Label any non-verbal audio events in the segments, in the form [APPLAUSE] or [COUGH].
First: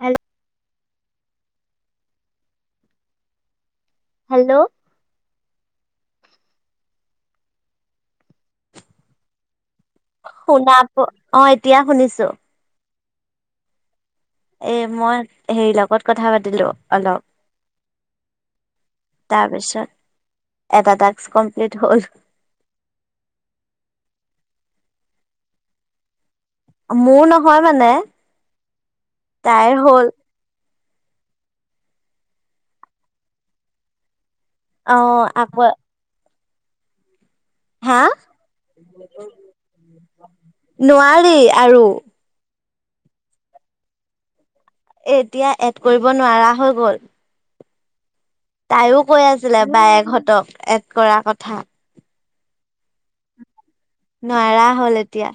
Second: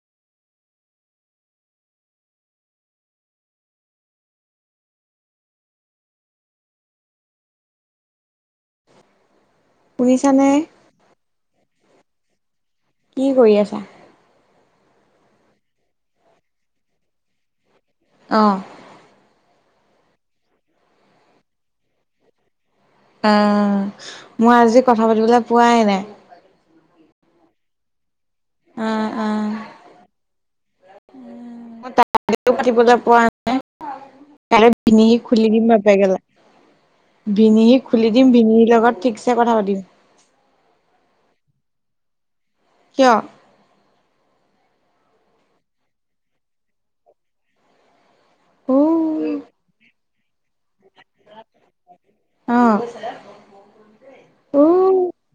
Hello. Hello. শুনিছানে শুনা অ এতিয়া শুনিছোঁ। কি কৰি আছা। এ মই হেৰি লগত কথা পাতিলো অলপ। অ', তাৰপিছত। এটা টাস্ক কমপ্লিট হ'ল। অ মই আজি কথা পাতিবলৈ পোৱাই নাই। মোৰ নহয় মানে। অ অ। তাইৰ হ'ল পাতিবলৈ পোৱা নাই কাই অ ভিঙি খুলি আকৌ দিম বাপেকেগেলা। ভিনিহি হা খুলি দিম ভিনিৰ লগত ঠিকছে কথা পাতিম। নোৱাৰি আৰু। কিয়। এ এতিয়া এড কৰিব নোৱাৰা হৈ গ'ল। উ তাইও কৈ আছিলে বায়েকহঁতক এড কৰা কথা। অ। উ নোৱাৰা হ'ল এতিয়া।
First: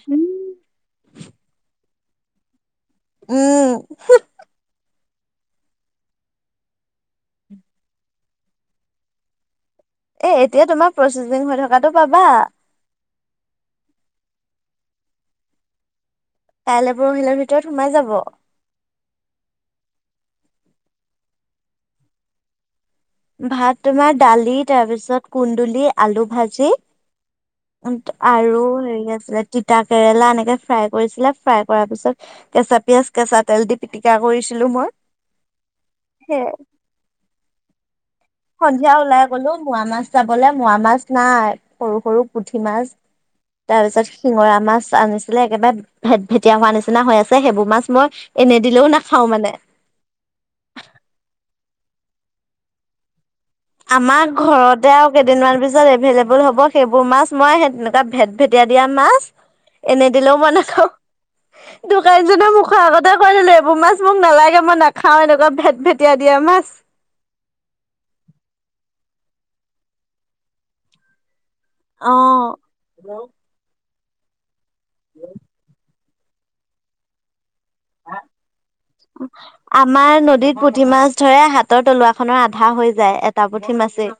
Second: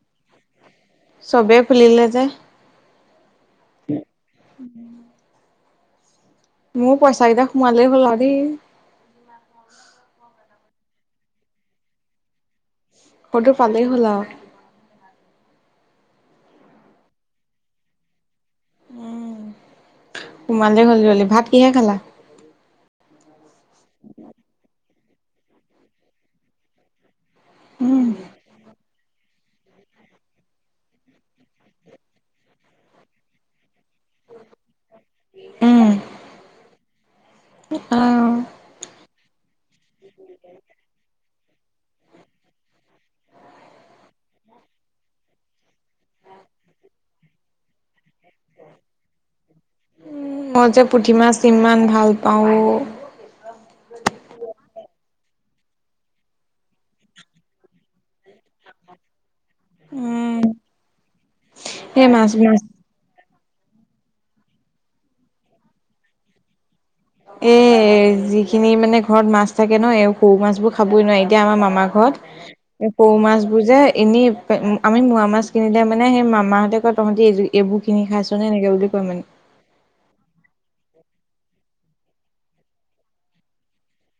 যেহ। উম। মোৰ পইচা কেইটা সোমালেই হ'ল আৰু দেই। এ এতিয়া তোমাৰ প্ৰচেছিং হৈ থাকাতটো পাবা। সটো পালেই হ'ল আও। কাইলৈ পৰহিলাৰ ভিতৰত সোমাই যাব। উম। সোমালে হ'ললি ভাত কিহে খালা। ভাত তোমাৰ দালি তাৰপিছত কুন্দুলি আলু ভাজি। উ উম, আৰু হেৰি আছিলে। তিতা কেৰেলা এনেকে ফ্ৰাই কৰিছিলে ফ্ৰাই কৰাৰ পিছত কেঁচা পিয়াজ কেঁচা তেল দি। পিটিকা কৰিছিলো মই উম, সেয়া। অ', সন্ধিয়া ওলাই গলো মোৱা মাছ যাবলৈ মোৱা মাছ নাই সৰু সৰু পুঠি মাছ। তাৰপিছত শিঙৰা মাছ আনিছিলে একেবাই। ভেত ভেটিয়া হোৱা নিচিনা হৈ আছে সেইবোৰ মাছ মই এনে দিলেও নাখাও মানে। মই যে পুঠিমাছ। ভাল পাওঁ। আমাৰ ঘৰতে আৰু কেইদিনমান পিছত এভেইলেবোল হ'ব সেইবোৰ মাছ মই স তেনেকুৱা ভেত ভেটিয়া দিয়া মাছ। এনে দিলেও উম, মইনখাওঁ এই মাছ দোকানীজনে মাছ মখ আগতে কয় দিলো। কবু মাছ মোক নালাগে মই নাখাও এনেকুৱা ভেট ভেটিয়াই দিয়া মাছ। এ যিখিনি মানে ঘৰত মাছ থাকে ন সৰু মাছ বোৰ খাবই নোৱাৰি। এতিয়া আমাৰ মামাৰ অ', ঘৰত সৰু মাছ বোৰ যে এনে আমি মোৱা মাছ কিনিলে মানে। মানে সেই মামাহঁতেকয় তহতি যোই। আমাৰ নদীত পুঠি মাছ। ধৰে হাতৰ তলুৱা খনৰ আধা হৈ যায় এটা পুঠি মাছেই।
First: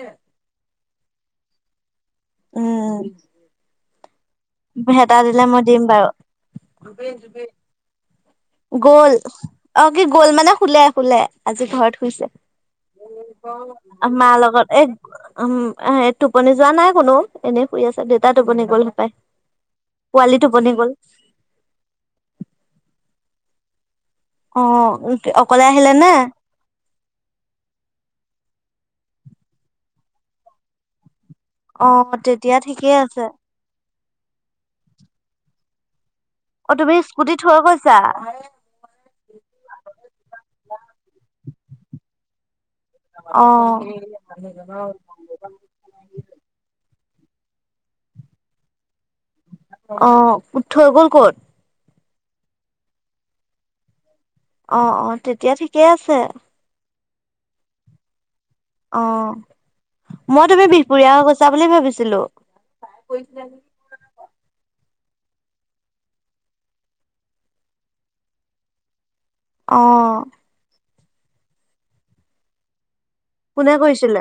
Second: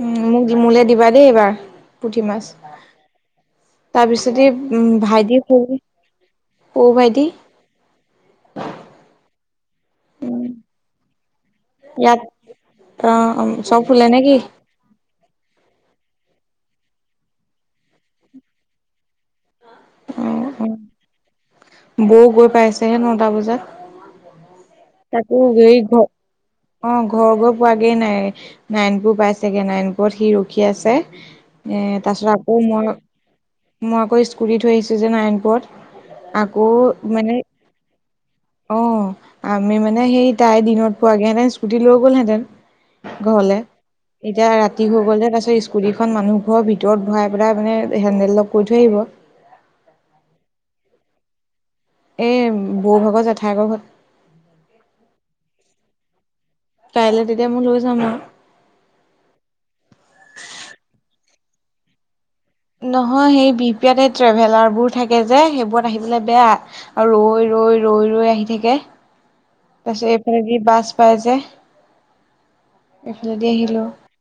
উম মোক মোলে দিবা দেই এইবাৰ পুঠি মাছ উম, তাৰপিছ। যদি উ ভেটা ভাইটি দিলে মই স দিম বাৰু। সৰু ভাইটি। গ'ল অ কি গ'ল উম মানে শুলে শুলে। আজি ঘৰত ইয়াত শুইছে অ চব শুলে মাৰ নেকি লগত এ উম। আহ টোপনি যোৱা নাই কোনো এনেই শুই আছে দেউতা টোপনি গ'ল সপায়। অ অ বৌ গৈ পাইছেহে ন। টা বজাত। অ', তাকো অকলে হেৰি আহিলে ঘ নে? অ ঘৰ গৈ পোৱাগে নাই। নায়নপুৰ পাইছেগৈ নায়নপুৰত সি ৰখী আছে। এ অ', তাৰ পিছত তেতিয়া আকৌ মই ঠিকেই আছে মই আকৌ স্কুট থৈ আহিছো যে নায়ণপুৰত। অ তুমি স্কুটি থৈ গৈছা অ আমি মানে সেই তাই দিনত পোৱাগেহেঁতেন স্কুটি লৈ গ'লহেঁতেন অ ঘৰলে এতিয়া ৰাতি হৈ গ'ল যে তাৰ পছত স্কুটিখন মানুহ ঘৰৰ ভিতৰত। ঘৰাই পেলাই মানে হেনডেল লগ কৰি থৈ আহিব অ উ থৈ গ'ল ক'ত এই বৌভাগৰ জেঠাইকৰ ঘৰত অ অ তেতিয়া ঠিকেই আছে। কাইলৈ তেতিয়া মই লৈ যাম আৰু অ মই তুমি বিহপুৰীয়া কৈছো। চা বুলি ভাবিছিলো। নহয় সেই বিপি ট্ৰেভেলাৰ বোৰ থাকে যে সেইবোৰত আহি পেলাই বেয়া আৰু ৰৈ ৰৈ ৰৈ ৰৈ আহি থাকে। অ তাৰপাছত এইফালেদি বাছ পাইজে। কোনে কৈছিলে?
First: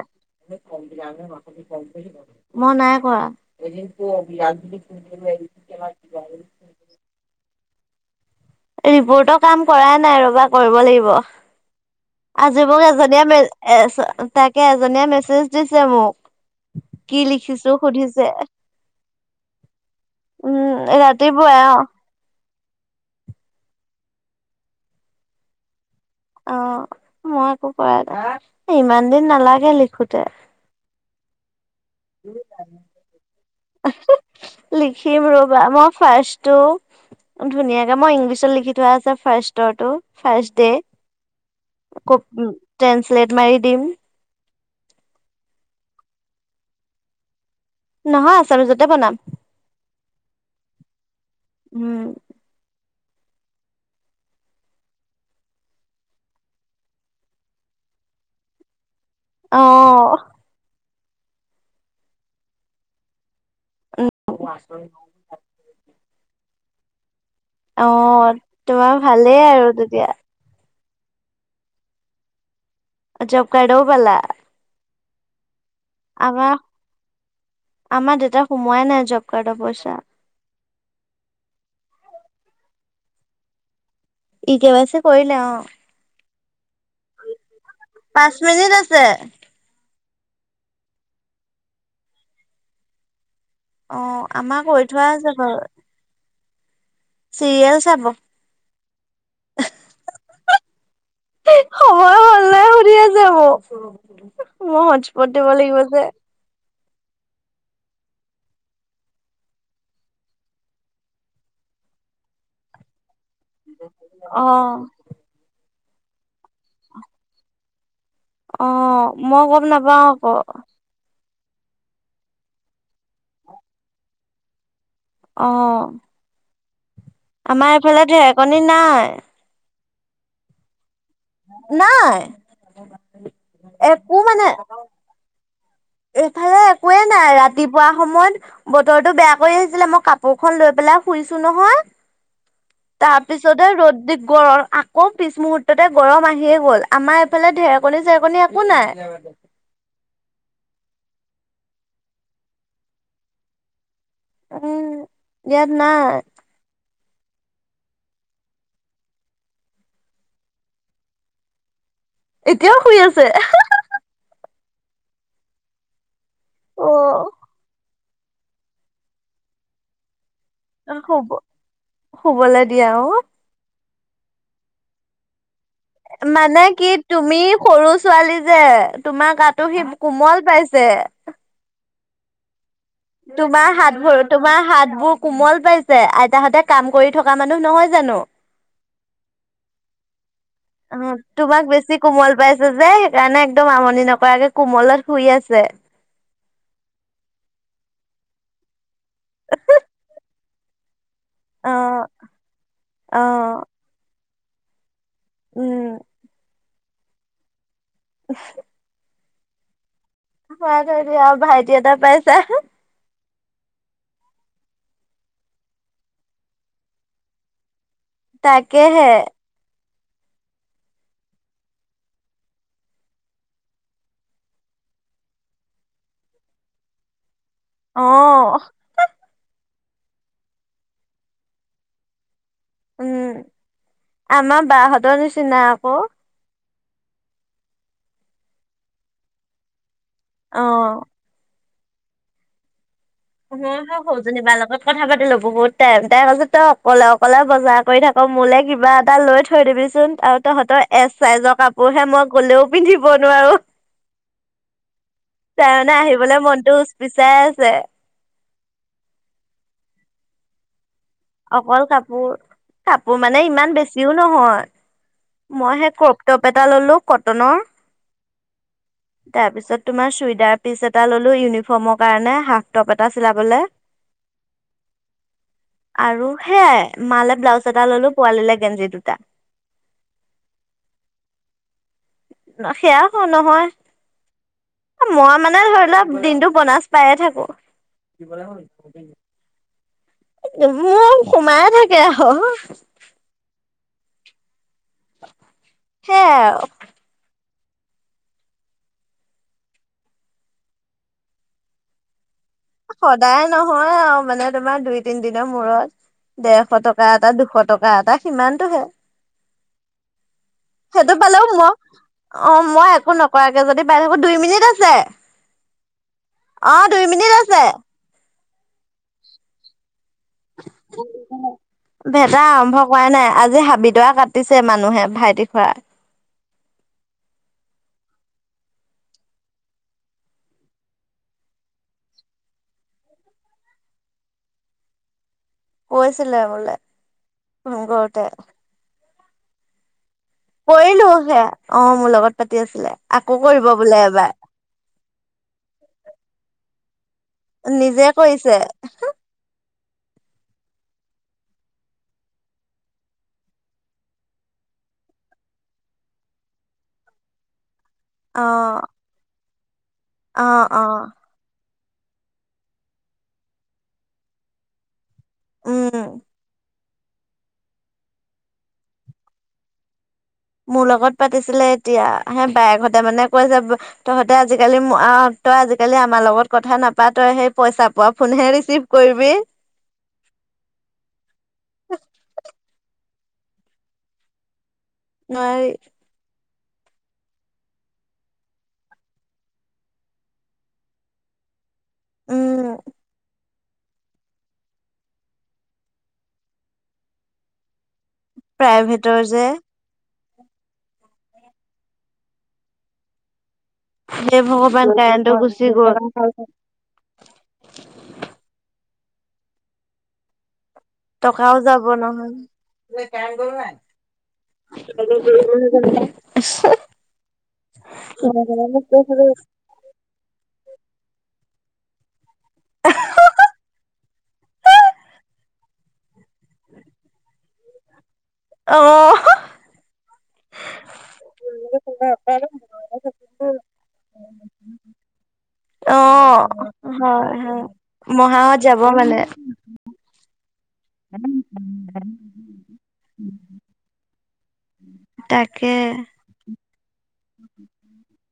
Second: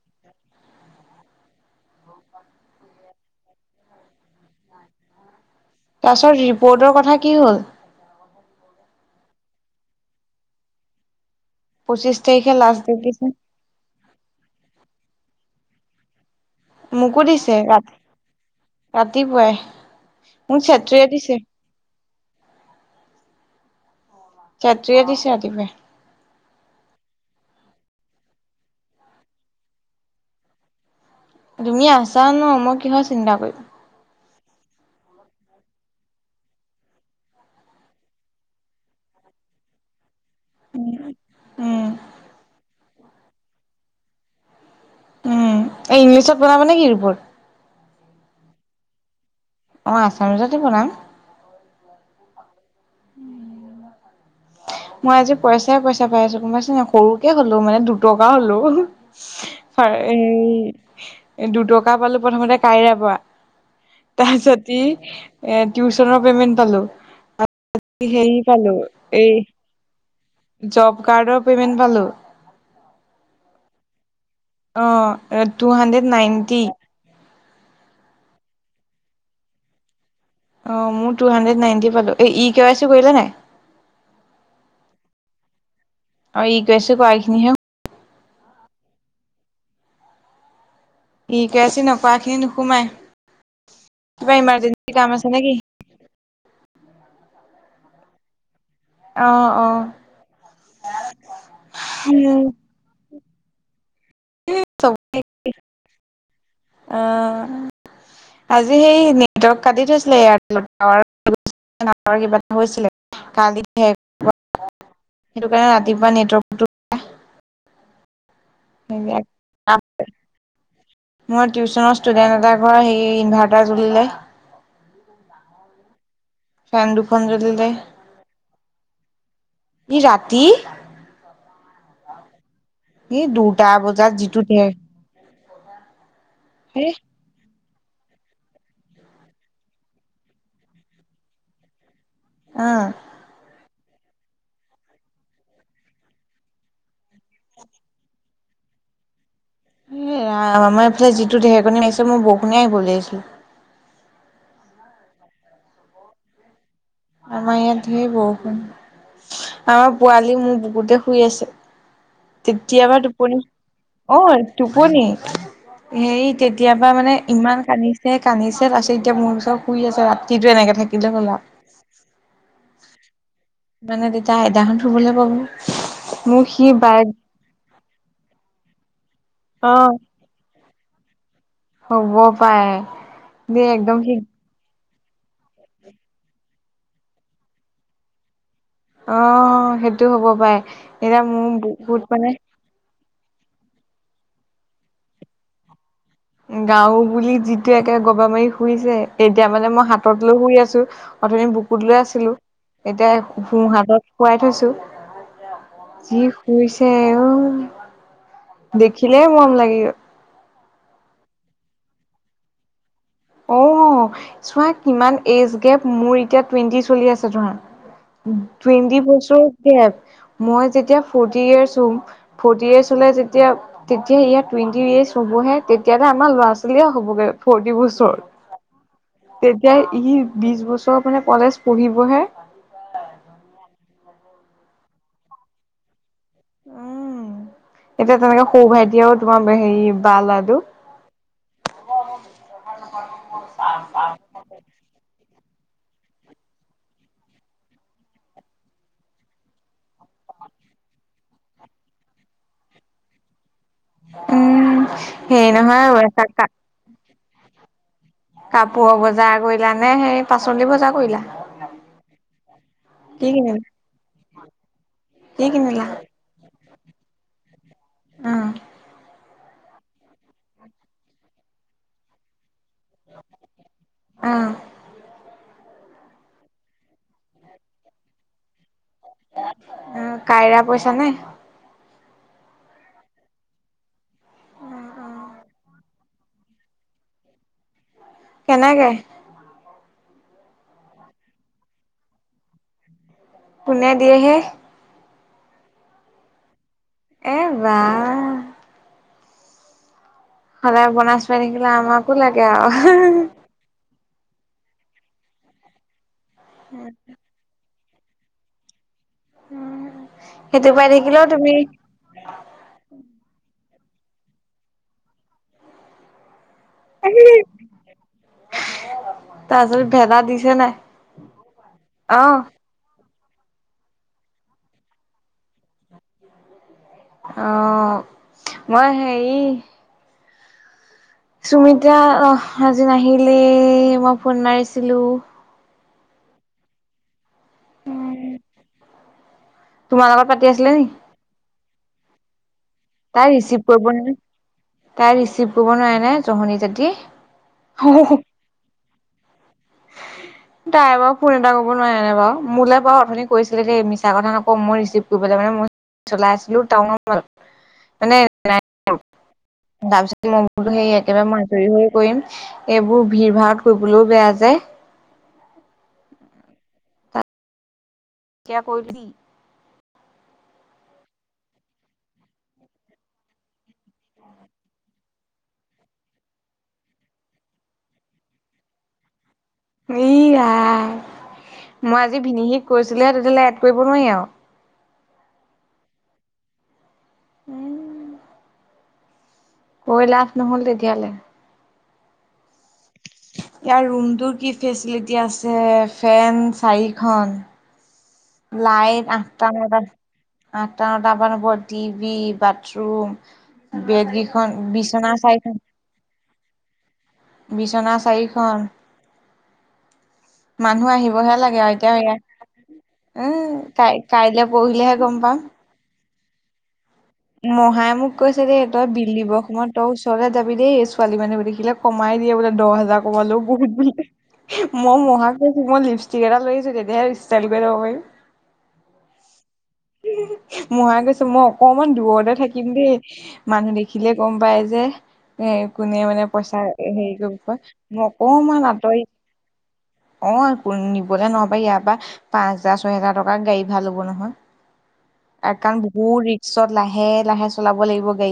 মই নাই কৰা। তাৰ পিছত ৰিপৰ্টৰ কথা কি হ'ল? ৰিপৰ্টৰ কাম কৰাই নাই ৰবা কৰিব লাগিব। পঁচিশ তাৰিখে আজি মোক লাষ্ট ডেট এজনীয়া দিছে মে তাকে এজনীয়া মেছেজ বুজিছে মোক কি মোকো দিছে লিখিছো ৰাতি সুধিছে ৰাতিপুৱাই মোক উম চেত্ৰীয়ে দিছে ৰাতিপুৱাই অ ছাত্ৰীয়ে দিছে ৰাতিপুৱাই অ মই একো কৰা ন ইমান দিন নালাগে লিখোতে। তুমি আছা ন মই কিহৰ চিন্তা কৰিম। লিখিম ৰবা মই ফাৰ্ষ্টটো। ধুনীয়াকে মই ইংলিছত লিখি থোৱা আছে ফাৰ্ষ্ষ্টৰটো। ফাৰ্ষ্ট ডে উম ট্ৰেসলেট মাৰি দিম। উম এই ইংলিছত বনাবা নে কি এইবোৰ নহয় আছ আচলটোতে বনাম। অ আচাম ৰোজাতে বনাম উম উম মই আজি পইচাই পইচা পাই আছো গম পাইছ ন সৰুকে হলো মানে দুটকা হলও অ এ দুটকা পালো প্ৰথমতে কাইৰা পৰা। তাৰিছত এ টিউচনৰ পেমেন্ট পালো। অ সেই পালো তোমাৰ এই ভালেই আৰু তেতিয়া। জব কাৰ্ডৰ পেমেণ্ট পালো। জব কাৰ্ডৰও পালা। অ টু হানড্ৰেড আমাৰ নাইনটি। আমাৰ দেউতা সোমোৱাই নাই জব কাৰ্ডৰ পইচা। অ মোৰ টু হাণ্ড্ৰেড নাইণ্টি পালো ই কে ৱাই চি কৰিলে নাই ই কেৱাইছি কৰিলে অ। আৰু ই কৈছে কোৱাখিনি হে পাঁচ মিনিট আছে। ই ক ৱাই চি নকৰা খিনি নোসোমাই। অ কিবা আমাৰ কৰি ইমাৰজেন্ঞ্চি থোৱা কাম আছে নে কি? বাৰু চিৰিয়েল চাব। আহ আহ সময় উম। হ'ল নাই সুধি মই হটস্পট দিব লাগিব যে। আহ আজি সেই নেটৱৰ্ক কাটি থৈছিলে এয়াৰটেল টাৱাৰ কিবা এটা হৈছিলে কালি শেষ অ সেইটো কাৰণে ৰাতিপুৱা নেটৱৰ্কটো। অ মই গম নাপাওঁ আকৌ। সেইদিনাখন টিউশচনৰ ষ্টুডেণ্ট এটাৰ ঘৰৰ সেই ইনভাৰ্টাৰ জলিলে। আহ ফ্ৰেণ্ড আমাৰ এইফালে ঢেৰেকনি নাই। ৰাতি নাই। এই দুটা বজাত একো যিটো মানে এইফালে হে একোৱে নাই ৰাতি। ৰাতিপুৱা সময়ত বতৰটো বেয়া কৰি আহিছিলে মই কাপোৰ খন লৈ পেলাই শুইছো অ নহয়। তাৰপিছতে ৰ'দ দি গৰম আকৌ পিছ মুূহুৰ্ততে গৰম আহিয়ে গ'ল আমাৰ এইফালে ঢেৰেকনী চেৰেকণনি একো নাই। [UNINTELLIGIBLE] এ ৰাম এইফালে যিটো ঢেকনি আহিছে মই বৰষুণ আহিব ভাবিছিলো। উম ইয়াত নাই। আমাৰ ইয়াত ধেৰ বৰষুণ। আমাৰ পোৱালি মোৰ বুকুতে শুই আছে। এতিয়াও তেতিয়া শুই পা আছে টোপনি অ। টোপনি হে তেতিয়া পৰা মানে অ ইমান কান্দিছে। সেই কান্দিছে তাৰ পিছত এতিয়া মোৰ ওচৰত শুই আছে ৰাতি টো এনেকে থাকিলে শুব হ'ল আৰু শুবলে দিয়া অ মানে তেতিয়া আদাখন শুবলৈ পাব। মোক মানে সি কি বাই তুমি সৰু ছোৱালী যে তোমাৰ গাটো অ সি কোমল পাইছে। যে হ'ব পায়। তোমাৰ হাত ভৰি তোমাৰ হাত। বোৰ কোমল পাইছে আইতাক হতে কাম কৰি থকা মানুহ নহয় জানো। অ সেইটো হ'ব পাৰে অ এতিয়া মোৰ তোমাক বেছি বহুত মানে কোমল পাইছ যে। সেইকাৰণে একদম আমনি নকৰাকে কোমলত শুই আছে। গাৰু বুলি যিটো একে গবা মাৰি শুইছে এতিয়া মানে মই হাতত লৈ শুই আছো। অথনি অ বুকুত লৈ আছিলো এতিয়া অ সোঁহাতত শুৱাই থৈছো। উম যি শুইছে অ দেখি। এনে মৰম লাগি গ হয় ত আৰু ভাইটি এটা পাইছা। অ চোৱা কিমান এজ গেপ মোৰ এতিয়া টুৱেণ্টি চলি আছে ধৰা। টুৱেণ্টি তাকেহে বছৰ গেপ। মই যেতিয়া ফৰটি এইজ হ'ম ফৰটি এইজ হ'লে তেতিয়া ইয়াৰ টুৱেন্টি এইজ হবহে তেতিয়া আমাৰ ল'ৰা ছোৱালীয়ে হ'বগৈ ফৰটি অ। বছৰ। তেতিয়া ই বিশ বছৰ মানে কলেজ পঢ়িবহে। উম আমাৰ বাহঁতৰ নিচিনা আকৌ। উম এতিয়া তেনেকে সৌ ভাইটি আৰু তোমাৰ হেৰি বা অ ল'ৰাটো। অ [UNINTELLIGIBLE] সেনেকা কৰিবি তাৰ লগত কথা পাতি লবি বহুত টাইম টাইম আছে তই অকলে অকলে বজাৰ কৰি থাক মোলৈ কিবা এটা লৈ থৈ দিবিচোন। তহঁতৰ এছ চাইজৰ কাপোৰহে মই গলেও পিন্ধিব নোৱাৰো। উম, হেৰি তাৰমানে নহয় আহিবলৈ মনটো উচ পিচাই আছে। কাপোৰ বজাৰ কৰিলা নে সেই পাচলি বজাৰ কৰিলা। অকল কাপোৰ কাপোৰ কি মানে কিনিলা ইমান বেছিও নহয়। কি মই কিনিলা? সেই ক্ৰপ টপ এটা ললো কটনৰ। অ তাৰ পিছত তোমাৰ চুইদাৰ পিচ এটা ললো ইউনিফৰ্মৰ কাৰণে শা। টপ এটা চিলাবলৈ। অ আৰু সেয়াই মালে ব্লাউজ এটা ললো পোৱালিলে গেঞ্জী। অ কাইৰা পইচা নে? সেয়া হ নহয়। মই মানে ধৰি লওঁক দিনটো বনাছ পায়ে থাকো। কি কলে। কেনেকে মোৰ সোমাইয়ে থাকে হ অ। কোনে দিয়েহে। সেইয়াই আৰু হে বা। সদায় বনাছ পাই থাকিলে আমাকো লাগে। আৰু সদায় নহয় আও। মানে তোমাৰ দুই তিনি দিনৰ মূৰত ডেৰশ টকা এটা দুশ টকা এটা সিমানটোহে। পাই সেইটো থাকিলেও পালে তুমি মই অ মই একো নকৰাকে। যদি পাই থাকো দুই মিনিট আছে অ দুই মিনিট আছে। তাছতে। অ ভেদা আৰম্ভ কৰাই নাই। আজি হাবিদৰা কাটিছে মানুহে ভাইটি খুৰা। অ মই হেৰি সুমিত্ৰা আ আজি নাহিলে মই ফোন মাৰিছিলো। কৈছিলে বোলে ফোন কৰোঁতে। তোমাৰ লগত। পাতি আছিলে নি কৰিলো সেয়া অ মোৰ লগত পাতি আছিলে তাই আকৌ ৰিচিভ কৰিব বোলে নোৱাৰে এবাৰ। তাই ৰিচিভ কৰিব নোৱাৰে নে জহনী যাতি। নিজে কৰিছে [INAUDIBLE] তাই বাৰু ফোন এটা কৰিব নোৱাৰে নাই বাৰু মোলৈ বাৰু অথনি কৈছিলে দেই মিছা কথা নকওঁ মই ৰিচিভ কৰিব মানে ম। চলাই আছিলো টউনত। অ। তাৰপিছত অ মই মোৰতো অ সেই একেবাৰে আজুৰি হৈ। কৰিম এইবোৰ ভিৰ ভাৰত কৰিবলৈও বেয়া যায়। উম। এতিয়া কৰি দিবি। মোৰ লগত পাতিছিলে এতিয়া হে বায়েকহঁতে মানে কৈ যাব তহঁতে আজিকালি। তই আজিকালি আমাৰ লগত কথা নাপাতই সেই পইচা পোৱা ফোনহে ৰিচিভ কৰিবি। আই মই আজি ভিনিহিক কৈছিলোহে এড কৰিব নোৱাৰি আৰু নোৱাৰি উম কৈ লাভ নহল তেতিয়ালে উম ইয়াৰ ৰুমটোৰ কি ফেচিলিটি আছে ফেন চাৰিখন লাইন প্ৰাইভেটৰ যে আঠটা নটা আঠটা নটামান হব টিভি বাথৰুম বেদ হে গিখন ভগৱান বিছনা কাৰেণ্টটো চাৰিখন গুচি গ'ল বিছনা চাৰিখন মানুহ আহিবহে টকাও লাগে আৰু যাব এতিয়া ইয়াত নহয় উম কাই কাইলে পৰহিলেহে গম [UNINTELLIGIBLE] মহায়ে মোক কৈছে দেই তই বিল দিব সময়ত তই ওচৰলে যাবি দেই ছোৱালী মানুহবোৰ দেখিলে কমাই দিয়ে বোলে দহ হাজাৰ কমালো বহুত বোলে মই মহাক কৈছো মই লিপ চিগৰাটা লৈ আহিছোঁ তেতিয়া হে ষ্টাইল কৰিব পাৰিম - আহ- মহাই গৈছো মই অকমান দূৰতে থাকিম দেই মানুহ দেখিলে- গম পাই যে- এ অ কোনে মানে পইচা হেৰি হয় কৰিব কয় হয় মই মহাহত অকণমান যাব আঁতৰি- মানে অ নিবলৈ নহবা ইয়াৰ পৰা পাঁচ হাজাৰ ছয় হোজাৰ টকাৰ গাড়ী ভাল হ'ব নহয়- তাকে কাৰণ বহুত ৰিক্সত লাহে লাহে চলাব লাগিব গাড়ী।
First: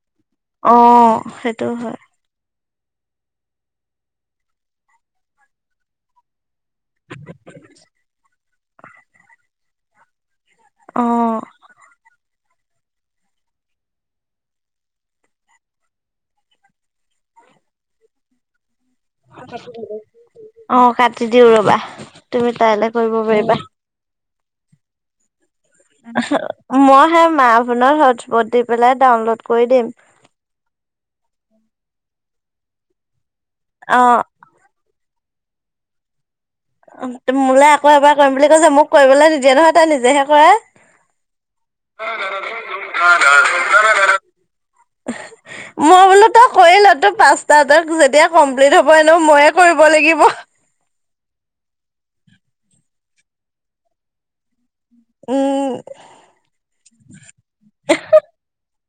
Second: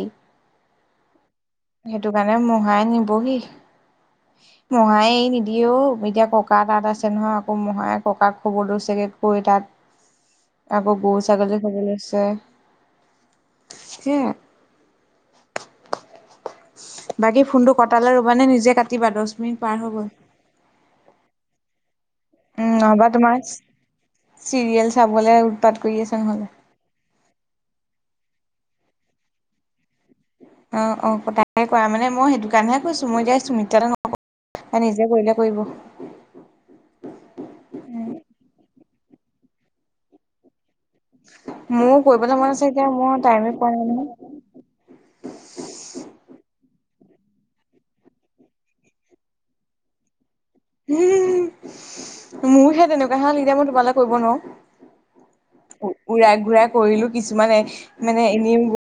অ সেইটো কাৰণে মই নিবহি মহাই নিদিয়ে অহ এতিয়া ককা ককা তাত আছে নহয় আকৌ মহাই ককাক খবৰ লৈছেগে গৈ‌‌ তাত আকৌ বহুত অ ছাগলী খাবলে লৈছে। তাকে বাকী ফোনটো কটালে ৰবা নে নিজে কা- অ কাটি দিও ৰবা- তুমি উম তাইলে নহবা কৰিব তোমাৰ পাৰিবা- চিৰিয়েল চাবলে- কৰি আছে নহ'লে। মই সেই মাহ ফোনত হটস্পট দি পেলাই ডাউনলোড কৰি দিম- অ অ কটাকে কৰা মানে মই সেইটো কাৰণেহে কৈছো মই এতিয়া চুমিত্ৰা অ কৰিলে কৰিব। মোলৈ আকৌ এবাৰ কৰিম বুলি কৈছে মোক কৰিবলৈ নিদিয়ে নহয় তাই নিজেহে কৰে। মোৰো কৰিবলৈ মন আছে কিন্তু মই টাইম এহ পোৱা নাই নহৈ। মই বোলো তই তোৰ পাঁচটা এটাত‌ গৈ কমপ্লিট হব এনে ময়ে কৰিব লাগিব। মোৰ হে তেনেকুৱা হে এতিয়া মই তোমালৈ কৰিব উম নোৱাৰোঁ। ‍ঘূৰাই ঘূৰাই কৰিলোঁ কিছুমানে মানে এনেও